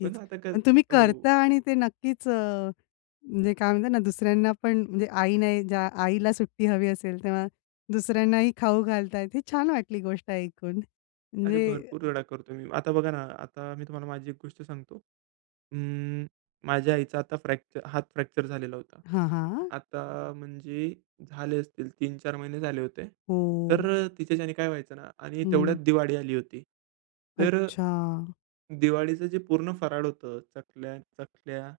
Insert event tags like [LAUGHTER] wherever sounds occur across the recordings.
पण आता क पण तुम्ही हो. करता आणि ते नक्कीच अ, म्हणजे काय म्हणतात ना दुसऱ्यांना पण म्हणजे आई नाही ज्या, आईला सुट्टी हवी असेल, तेव्हा दुसऱ्यांनाही खाऊ घालतायेत. ही छान वाटली गोष्ट ऐकून. अरे, म्हणजे भरपूर वेळा करतो मी. आता बघा ना, आता मी तुम्हाला माझी एक गोष्ट सांगतो. अं, माझ्या आईचा आता फ्रॅक्चर हात फ्रॅक्चर झालेला होता. हां, हां. आता म्हणजे झाले असतील 3-4 महिने झाले होते. तर हो. अ, तिच्याच्याने काय व्हायचं ना आणि तेवढ्यात हं. दिवाळी आली होती. तर अ, अच्छा. दिवाळीचं जे पूर्ण फराळ होतं चकल्या, चखल्या,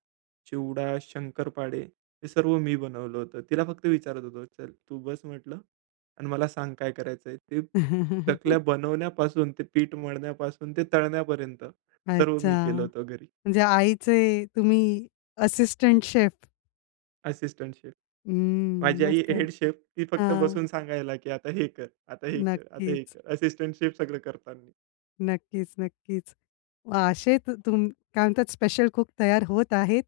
चिवडा, शंकरपाळे हे सर्व मी बनवलं होतं. तिला फक्त विचारत होतो "चल, तू बस म्हटलं आणि मला सांग, काय करायचंय ते." [LAUGHS] चकल्या बनवण्यापासून ते पीठ मळण्यापासून ते तळण्यापर्यंत सर्व मी अच्छा. केलं होतं घरी. म्हणजे आईचे तुम्ही असिस्टंट शेफ. Assistant chef. हं. माझी आई मस्तच. Head chef. ती फक्त हां. बसून सांगायला की आता हे कर, आता हे कर, आता हे नक्कीच. कर. असिस्टंट शेफ सगळं करतात. नक्कीच, नक्कीच. मग असे तु तुम काय म्हणतात? स्पेशल कूक तयार होत आहेत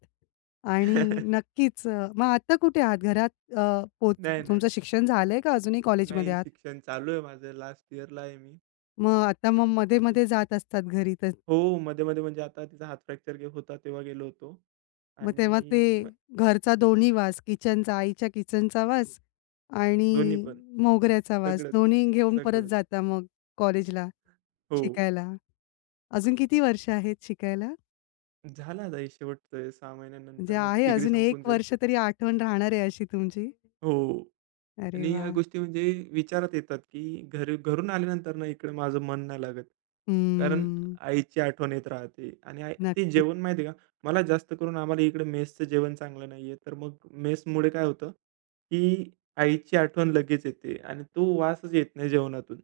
आणि [CHUCKLES] नक्कीच, अ, मग आता कुठे आहात? घरात अ, पोच नाही, नाही. तुमचं शिक्षण झालंय का, अजूनही कॉलेजमध्ये नाही. आहात? शिक्षण चालू आहे माझं. लास्ट इयरला आहे मी. मग आता मग ठीक आहे मध्ये-मध्ये जात असतात घरी तर. हो. मध्ये-मध्ये म्हणजे आता तिचा हाथ फ्रॅक्चर गे होता तेव्हा गेलो होतो. मग तेव्हा ते आणि मग घरचा दोन्ही वास किचनचा, आईच्या किचनचा वास दोन्ही आणि पण. मोगऱ्याचा वास सगळंच, दोन्ही घेऊन परत सगळंच. जाता मग कॉलेजला हो, शिकायला? अजून किती वर्ष आहेत शिकायला? झालं आता हे शेवटचं आहे. 6 म्हणजे महिन्यानंतर मग आहे डिग्री अजून संपून 1 जाईल. वर्ष तरी आठवण राहणार आहे अशी तुमची. हो. अरे आणि ह्या वाह! गोष्टी म्हणजे विचारात येतात की घरी घरून आल्यानंतर ना इकडे माझं मन नाही लागत. कारण हं. आईची आठवण येत राहते. आणि आई ते नक्की. जेवण माहिती आहे का? मला जास्त करून आम्हाला इकडे मेसचं जेवण चांगलं नाहीये. तर मग मेसमुळे काय होतं की आईची आठवण लगेच येते आणि तो वासच येत नाही जेवणातून.